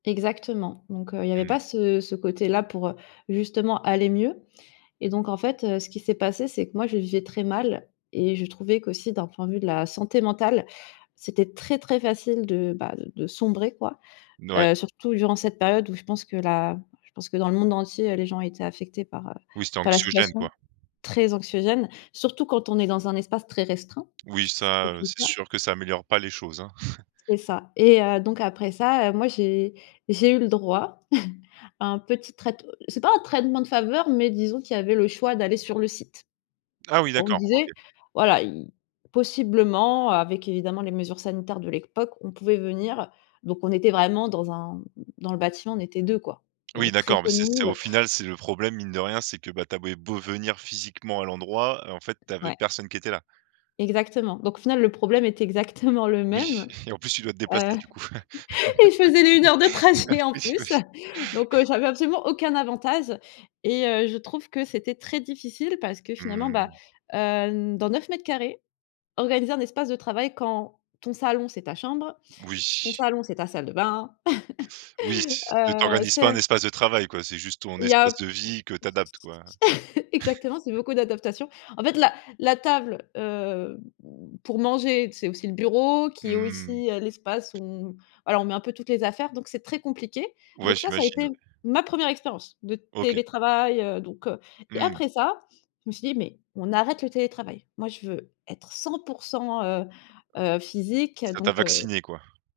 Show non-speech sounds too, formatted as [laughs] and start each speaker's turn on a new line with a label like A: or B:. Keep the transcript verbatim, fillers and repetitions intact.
A: Exactement donc heu, il y avait
B: Mmh.
A: pas ce ce côté-là pour, heu, justement aller mieux et donc en fait, heu, ce qui s'est passé, c'est que, moi, je le vivais très mal et je trouvais qu'aussi d'un point de vue de la santé mentale c'était très, très facile de, bah, de sombrer, quoi,
B: N ouais.
A: heu, surtout durant cette période où je pense que la je pense que dans le monde entier, les gens étaient affectés par, heu,
B: Oui, c'était
A: par la
B: anxiogène,
A: situation
B: quoi.
A: très anxiogène, surtout quand on est dans un espace très restreint.
B: Oui,
A: Ce qui
B: ça,
A: était
B: heu,
A: le
B: c'est
A: cas.
B: sûr que ça améliore pas les choses, hein. [chuckles]
A: C'est ça et heu, donc après ça, heu, moi, j'ai j'ai eu le droit [chuckles] à un petit traite c'est pas un traitement de faveur mais disons qu'il y avait le choix d'aller sur le site.
B: Ah oui,
A: Donc on
B: d'accord, OK.
A: disait, voilà, i possiblement avec évidemment les mesures sanitaires de l'époque, on pouvait venir donc on était vraiment dans un dans le bâtiment, on était deux, quoi. Il y
B: Oui,
A: avait très
B: d'accord mais
A: peu de
B: c'est c'est au
A: monde.
B: final, c'est le problème mine de rien, c'est que, bah, tu avais beau venir physiquement à l'endroit, en fait, tu avais
A: Ouais.
B: personne qui était là.
A: Exactement donc au final, le problème était exactement le
B: Oui
A: même,
B: et en plus, tu dois te
A: heu,
B: déplacer, du coup.
A: et je faisais les heures de trajet
B: [laughs]
A: en
B: Oui, oui.
A: plus, donc heu, j'avais absolument aucun avantage et heu, je trouve que c'était très difficile parce que finalement, bah,
B: Mmh.
A: heu, dans neuf mètres carrés, organiser un espace de travail quand ton salon, c'est ta chambre, ton
B: Oui.
A: salon, c'est ta salle de bain,
B: Oui,
A: [laughs]
B: t
A: heu,
B: t'organises
A: c'est
B: pas
A: un
B: un espace de travail, quoi, c'est juste ton
A: Il y
B: espace
A: a
B: de vie que tu adaptes, quoi.
A: [chuckles]
B: [chuckles]
A: exactement, c'est beaucoup d'adaptation, en fait, la la table, heu, mmh, pour manger c'est aussi le bureau qui est
B: Mmh.
A: aussi, heu, l'espace où on alors on met un peu toutes les affaires donc c'est très compliqué,
B: Ouais,
A: donc ça ça a
B: j'imagine,
A: été
B: ouais.
A: ma première expérience de
B: OK.
A: télétravail, heu, donc heu, et
B: Mmh.
A: après ça, je me suis dit: «Mais on arrête le télétravail, moi, je veux être cent pour cent, heu heu, physique»
B: Ça t'a
A: donc heu
B: vacciné, quoi.